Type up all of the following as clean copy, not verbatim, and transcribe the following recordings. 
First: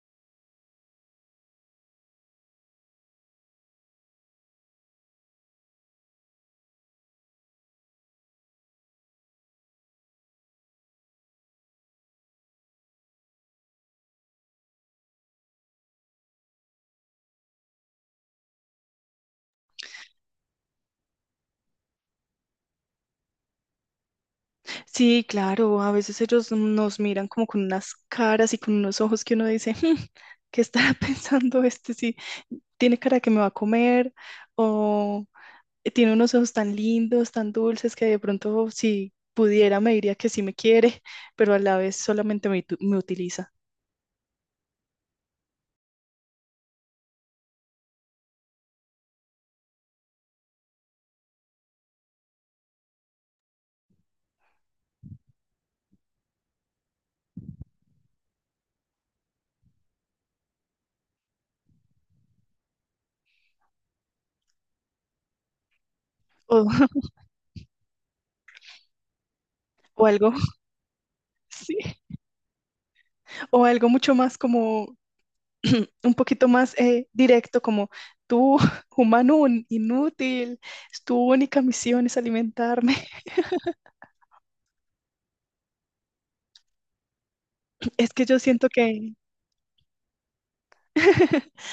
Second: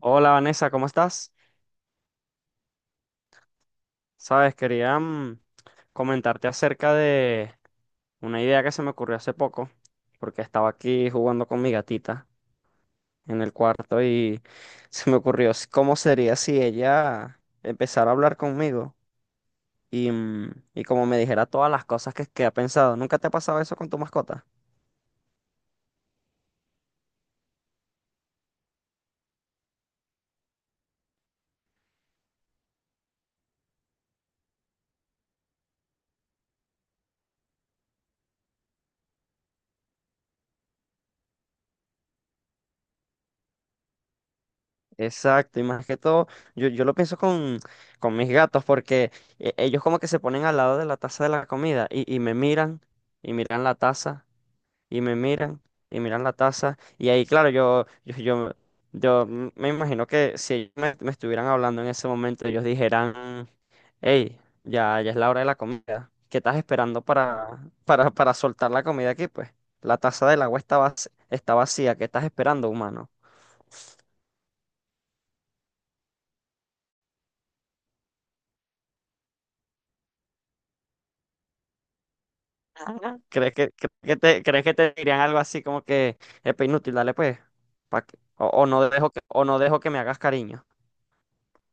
Hola, Vanessa, ¿cómo estás? Sabes, quería comentarte acerca de una idea que se me ocurrió hace poco, porque estaba aquí jugando con mi gatita en el cuarto y se me ocurrió cómo sería si ella empezara a hablar conmigo y como me dijera todas las cosas que ha pensado. ¿Nunca te ha pasado eso con tu mascota? Sí, claro, a veces ellos nos miran como con unas caras y con unos ojos que uno dice, "Hmm, ¿qué estará pensando este? Sí, tiene cara que me va a comer o tiene unos ojos tan lindos, tan dulces que de pronto si pudiera me diría que sí me quiere, pero a la vez solamente me, me utiliza. Exacto, y más que todo, yo lo pienso con mis gatos porque ellos como que se ponen al lado de la taza de la comida y me miran y miran la taza. Y me miran y miran la taza y ahí claro yo me imagino que si me, me estuvieran hablando en ese momento ellos dijeran: hey, ya es la hora de la comida, ¿qué estás O, esperando para soltar la comida aquí pues? La o taza algo, del agua está está sí, vacía, ¿qué estás esperando, humano? o algo mucho más como, un poquito más directo, como tú, humano inútil, tu única misión es alimentarme. Ah. ¿Crees que crees que te dirían algo así como que es inútil, dale pues, Es que yo o siento no dejo que que o no dejo que me hagas cariño?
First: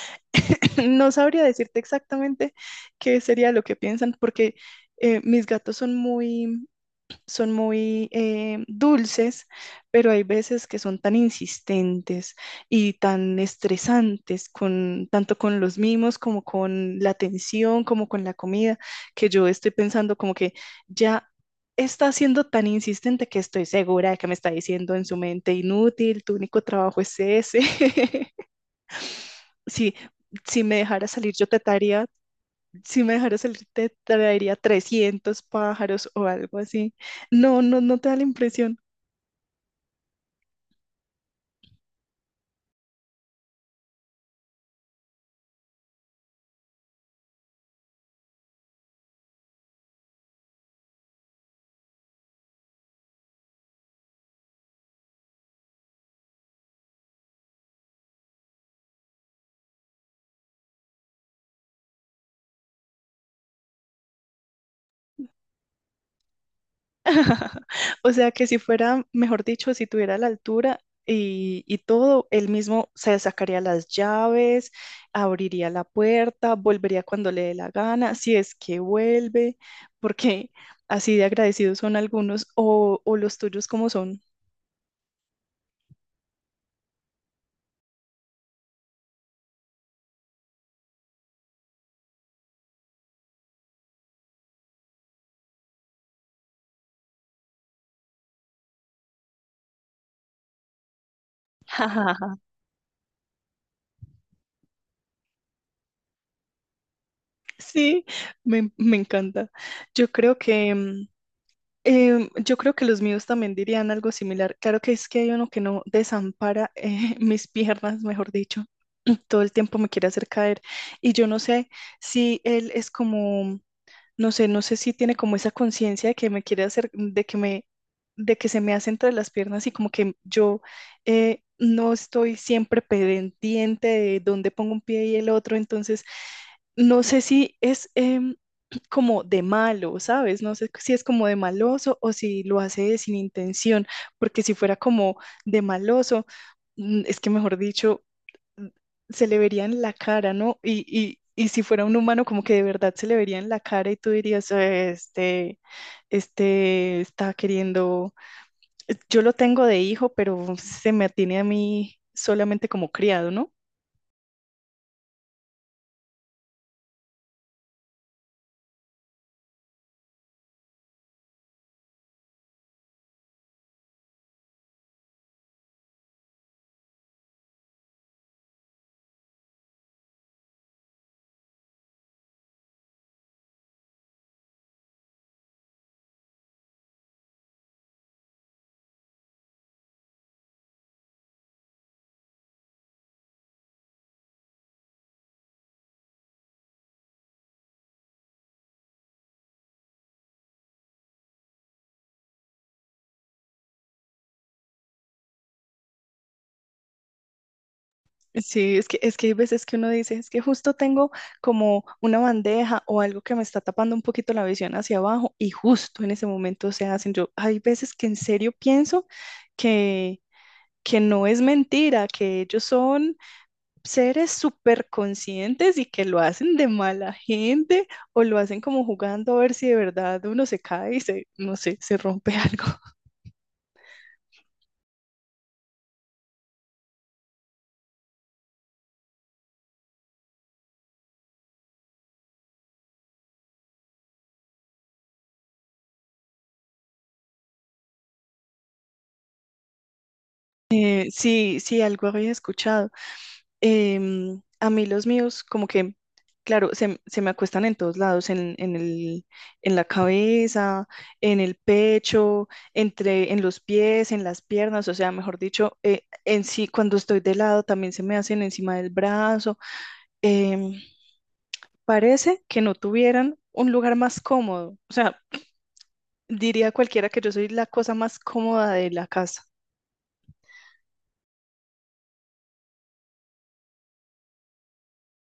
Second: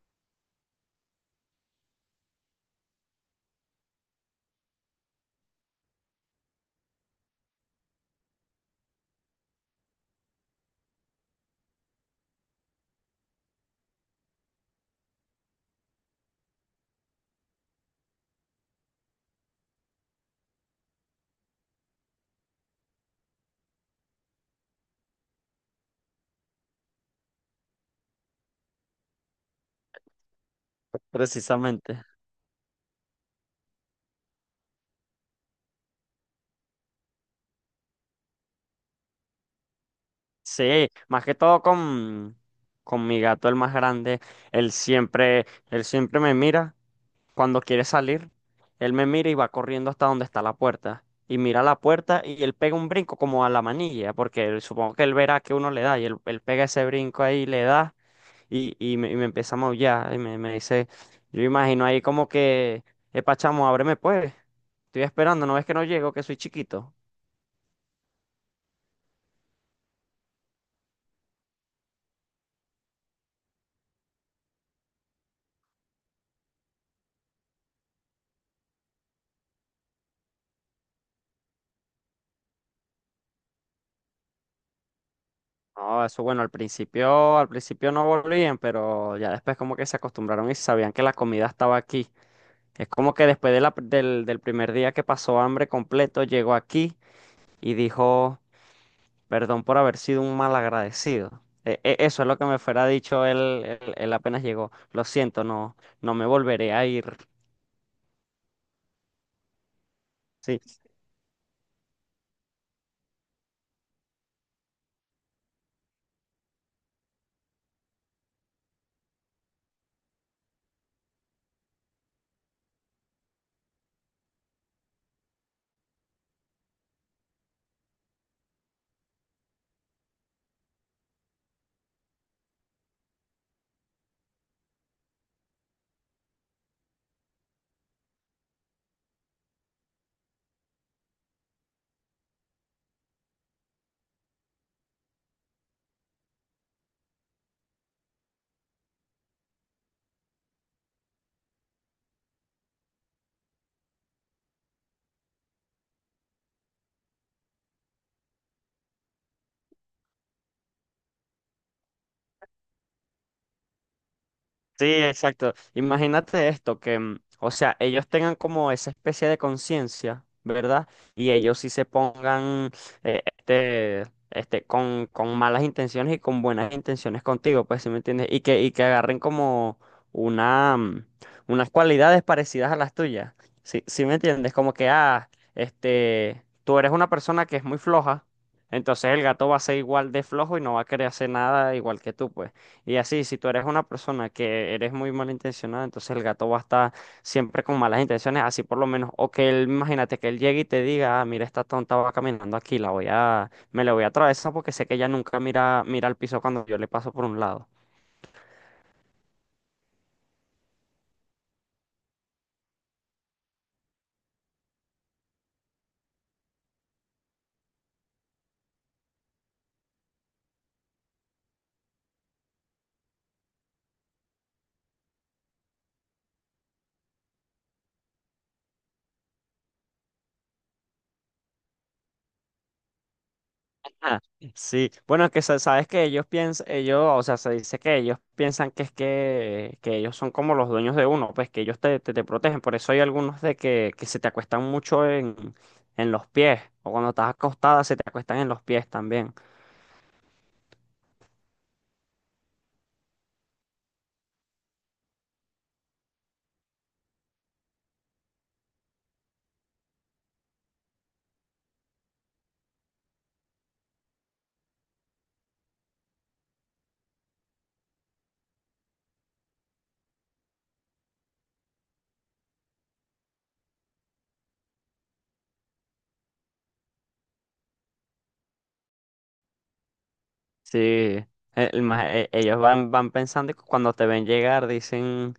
no sabría decirte exactamente qué sería lo que piensan, porque mis gatos son muy dulces, pero hay veces que son tan insistentes y tan estresantes, con, tanto con los mimos como con la atención, como con la comida, que yo estoy pensando como que ya está siendo tan insistente que estoy segura de que me está diciendo en su mente, inútil, tu único trabajo es ese. Si, si me dejara salir, yo te Precisamente. traería, si me dejara salir, te traería 300 pájaros o algo así. No, no, no te da la impresión. Sí, más que todo con mi gato, el más grande, él siempre me mira cuando quiere salir, él me mira y va corriendo hasta donde está la puerta. Y mira la puerta y él pega un brinco como a la manilla, porque supongo que él verá que uno le da y él pega ese brinco ahí, le da y me empieza a maullar me dice, yo imagino ahí como que epa, chamo, ábreme pues, estoy esperando, ¿no ves que no llego, que soy chiquito? O sea, que si fuera, mejor dicho, si tuviera la altura y todo, él mismo se sacaría las llaves, abriría la puerta, volvería cuando le dé la gana, si es que vuelve, porque así de agradecidos son algunos o los tuyos como son. No, eso bueno, al principio no volvían, pero ya después como que se acostumbraron y sabían que la comida estaba aquí. Es como que después de del primer día que pasó hambre completo, llegó aquí y dijo: perdón por haber sido un mal agradecido. Eso es lo que me fuera dicho él, él apenas llegó. Lo siento, no, no me volveré a ir. Sí, me encanta. Yo creo Sí. que, mm, yo creo que los míos también dirían algo similar. Claro que es que hay uno que no desampara mis piernas, mejor dicho. Todo el tiempo me quiere hacer caer. Y yo no sé si él es como, no sé, no sé si tiene como esa conciencia de que me quiere hacer, de que me, de que se me hace entre las piernas y como que yo no estoy siempre pendiente de dónde pongo un pie y el otro. Entonces, no sé si es como de malo, ¿sabes? No sé si es como de maloso o si lo hace sin intención, porque si fuera como de maloso, es que mejor dicho, mm, se le vería en la cara, ¿no? Y si fuera un humano, como que de verdad se le vería en la cara y tú dirías, Este, este está queriendo, yo lo tengo de hijo, pero se me atiene a mí solamente como criado, ¿no? Sí, exacto. Imagínate esto, o sea, ellos tengan como esa especie de conciencia, ¿verdad? Y ellos sí se pongan, eh, este, este, con malas intenciones y con buenas intenciones contigo, pues, ¿sí me entiendes? Y que agarren como una, mm, unas cualidades parecidas a las tuyas. Sí, ¿sí me entiendes? Como que, ah, este, tú eres una persona que es muy floja, entonces el gato va a ser igual de flojo y no va a querer hacer nada igual que tú, pues. Y así, si tú eres una persona que eres muy malintencionada, entonces el gato va a estar siempre con malas intenciones, así por lo menos, o que él, imagínate que él llegue y te diga: ah, mira, esta tonta va caminando aquí, me la voy a atravesar porque sé que ella nunca mira, mira al piso cuando yo le paso por un lado. Sí, es que hay veces que uno dice, es que justo tengo como una bandeja o algo que me está tapando un poquito la visión hacia abajo y justo en ese momento se hacen. Yo, hay veces que en serio pienso que, que no es mentira, que ellos son seres súper conscientes y que lo hacen de mala gente o lo hacen como jugando a ver si de verdad uno se cae y se, no sé, se rompe algo. Ah, sí, bueno, es que sabes que ellos piensan, ellos, o sea, se dice que ellos piensan que ellos son como los dueños de uno, pues que ellos te protegen, por eso hay algunos que se te acuestan mucho en los pies, o cuando estás acostada se te acuestan en los pies también. Sí, sí, algo había escuchado. A mí los míos, como que, claro, se me acuestan en todos lados, en el, en la cabeza, en el pecho, entre, en los pies, en las piernas, o sea, mejor dicho, en sí, cuando estoy de lado, también se me hacen encima del brazo. Em, Parece que no tuvieran un lugar más cómodo, o sea, diría cualquiera que yo soy la cosa más cómoda de la casa. Sí, ellos van, van pensando y cuando te ven llegar dicen,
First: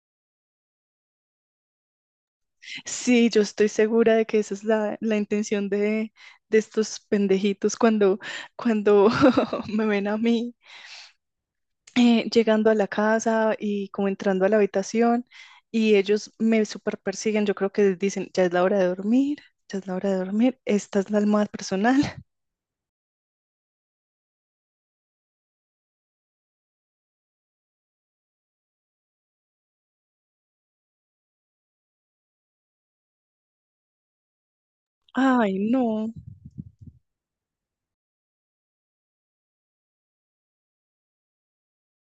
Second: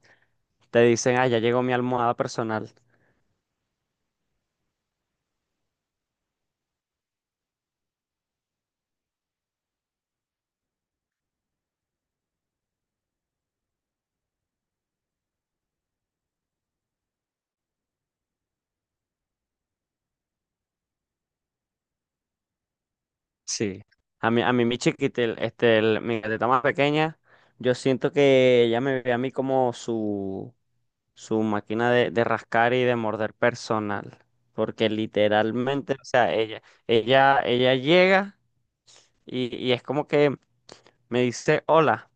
te dicen: ah, ya llegó mi almohada personal. Sí, yo estoy segura de que esa es la, la intención de estos pendejitos cuando, cuando me ven a mí llegando a la casa y como entrando a la habitación y ellos me super persiguen. Yo creo que dicen, ya es la hora de dormir, ya es la hora de dormir, esta es la almohada personal. Sí, a mí mi chiquitel, este, mi gatita más pequeña, yo siento que ella me ve a mí como su máquina de rascar y de morder personal, porque Ay, literalmente, o no. sea, ella llega y es como que me dice: hola,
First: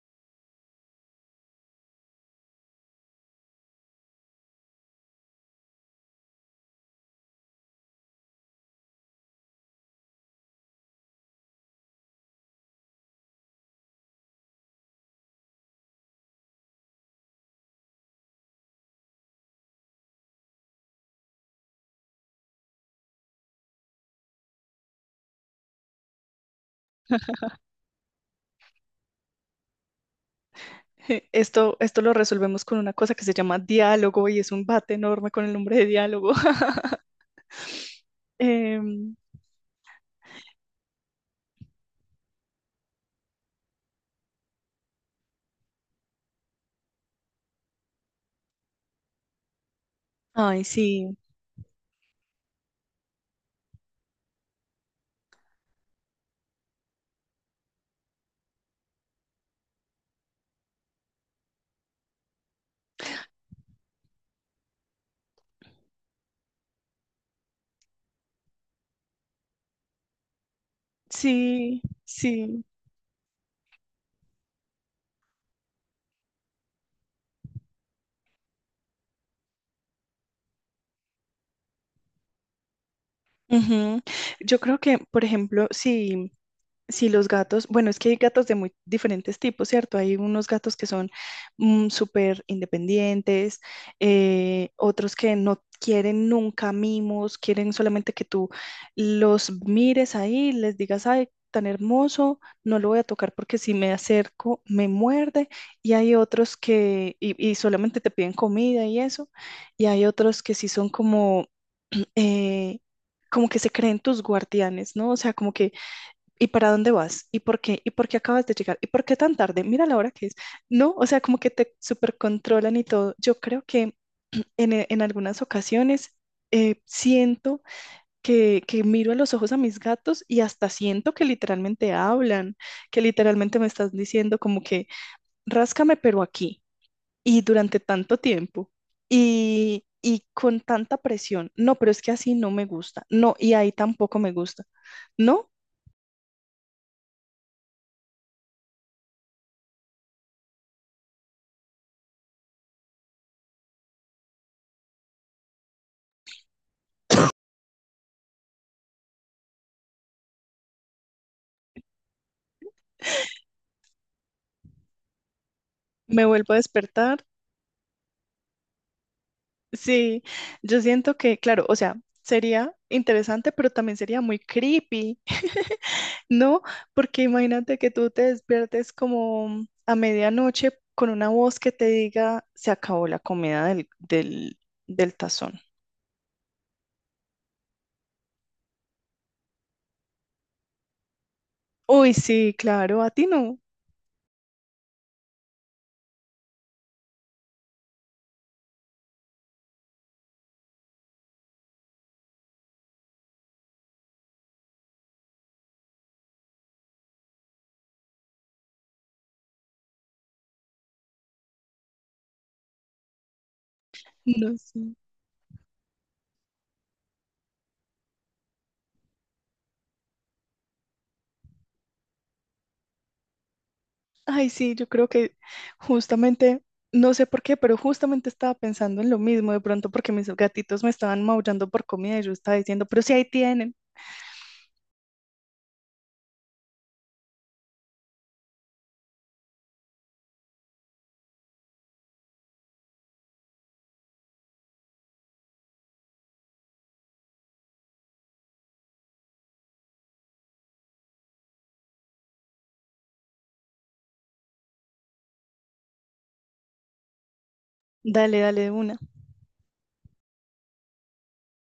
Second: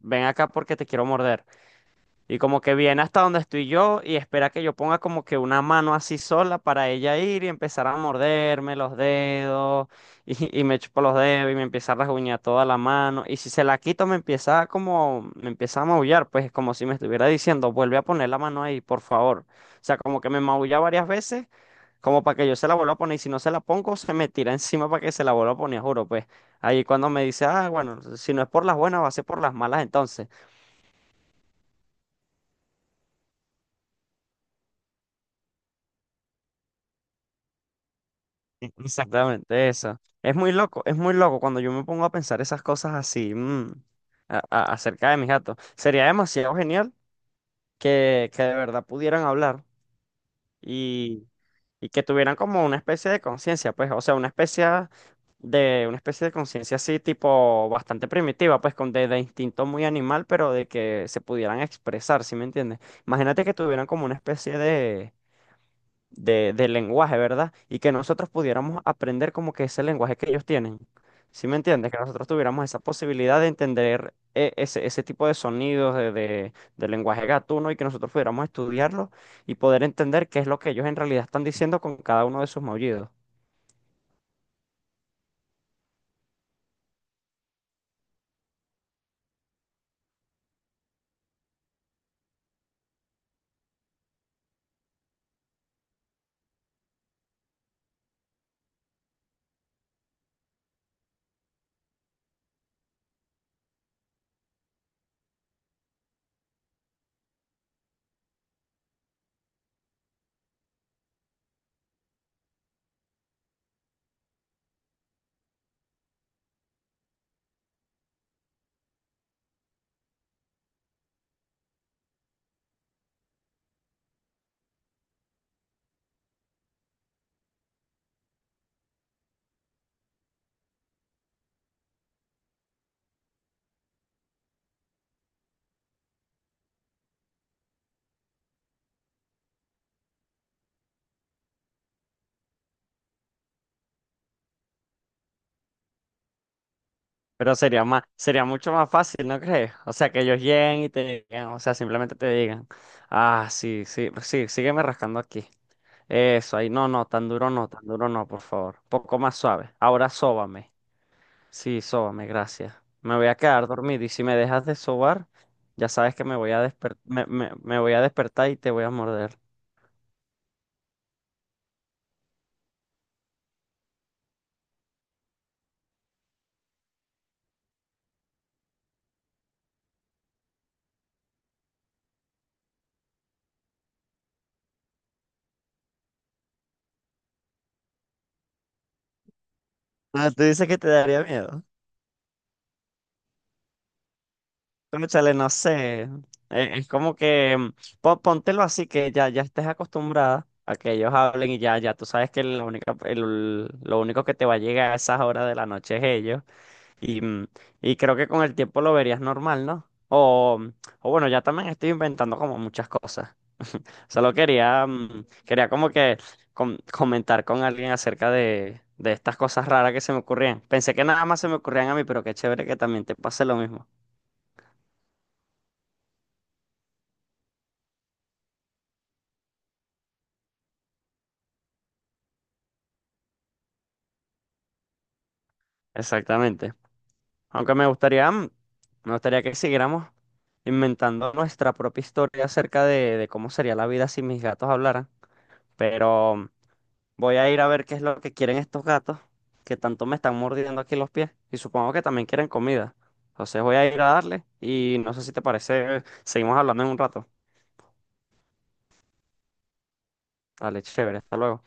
ven acá porque te quiero morder. Y como que viene hasta donde estoy yo y espera que yo ponga como que una mano así sola para ella ir y empezar a morderme los dedos y me chupa los dedos y me empieza a rasguñar toda la mano. Y si se la quito me empieza a como, me empieza a maullar, pues como si me estuviera diciendo: vuelve a poner la mano ahí, por favor. O sea, como que me maulla varias veces como para que yo se la vuelva a poner y si no se la pongo se me tira encima para que se la vuelva a poner, juro, pues. Ahí cuando me dice: ah, bueno, si no es por las buenas va a ser por las malas entonces. Esto lo resolvemos con una cosa que se llama diálogo y es un bate enorme con el nombre de diálogo. Em, Exactamente eso. Es muy loco cuando yo me pongo a pensar esas cosas así, acerca de mis gatos. Sería demasiado genial que de verdad pudieran hablar Ay, sí, y, y que tuvieran como una especie de conciencia, pues, o sea, una especie de conciencia así, tipo bastante primitiva, pues, de instinto muy animal, pero de que se pudieran expresar, ¿sí me entiendes? Imagínate que tuvieran como una especie de lenguaje, ¿verdad? Y que nosotros pudiéramos aprender como que ese lenguaje que ellos tienen. ¿Sí me sí, entiendes? Que nosotros sí. tuviéramos esa posibilidad de entender ese, ese tipo de sonidos de lenguaje gatuno y que nosotros pudiéramos estudiarlo y poder entender qué es lo que ellos en realidad están diciendo con cada uno de sus maullidos. Ujú. Yo creo que, por ejemplo, si, si los gatos, bueno, es que hay gatos de muy diferentes tipos, ¿cierto? Hay unos gatos que son súper independientes, otros que no quieren nunca mimos, quieren solamente que tú los mires ahí, les digas, ay, tan hermoso, no lo voy a tocar porque si me acerco me muerde, y hay otros que, y solamente te piden comida y eso, y hay otros que sí son como eh, como que se creen tus guardianes, ¿no? O sea, como que, ¿y para dónde vas? ¿Y por qué? ¿Y por qué acabas de llegar? ¿Y por qué tan tarde? Mira la hora que es, ¿no? O sea, como que te supercontrolan y todo. Yo creo que en, en algunas ocasiones siento que miro a los ojos a mis gatos y hasta siento que literalmente hablan, que literalmente me están diciendo como que, ráscame, pero aquí y durante tanto tiempo y con tanta presión. No, pero es que así no me gusta. No, y ahí tampoco me gusta. No, Pero sería más, sería mucho más fácil, ¿no crees? O sea, que ellos lleguen y te digan, o sea, simplemente te digan: ah, sí, sí, sí, sígueme rascando aquí. Eso, ahí. No, no, tan duro no, tan duro no, por favor. Poco más suave. Ahora sóbame. Sí, sóbame, gracias. Me voy a quedar dormido y si me dejas de sobar, ya sabes que me me vuelvo voy a a despertar. Me voy a despertar y te voy a morder. Sí, yo siento que, claro, o sea, sería interesante, pero también sería muy creepy, ¿no? Porque imagínate que tú te despiertes como a medianoche con una voz que te diga, se acabó la comida del, del, del tazón. Ah, tú dices que te daría miedo. Uy, sí, claro, a ti no. Cónchale, no sé. Es como que póntelo así que ya, ya estés acostumbrada a que ellos hablen y ya, ya tú sabes que la única, lo único que te va a llegar a esas horas de la noche es ellos. Y, mm, y creo que con el tiempo lo verías normal, ¿no? O bueno, ya también estoy inventando como muchas cosas. Solo No sé. quería, quería como que comentar con alguien acerca de estas cosas raras que se me ocurrían. Pensé que nada más se me ocurrían a mí, pero qué chévere que también te pase lo mismo. Ay, sí, yo creo que justamente, no sé por qué, pero justamente estaba pensando en lo mismo, de pronto porque mis gatitos me estaban maullando por comida y yo estaba diciendo, pero si ahí tienen, Exactamente. Aunque me gustaría, me gustaría que siguiéramos inventando nuestra propia historia acerca de cómo sería la vida si mis gatos hablaran. Pero voy a ir a ver qué es lo que quieren estos gatos, que tanto me están mordiendo aquí los pies, y supongo que también quieren comida. Entonces voy a ir a darle y no sé si te parece, seguimos hablando en un rato. dale, dale de una. Dale, chévere, hasta luego.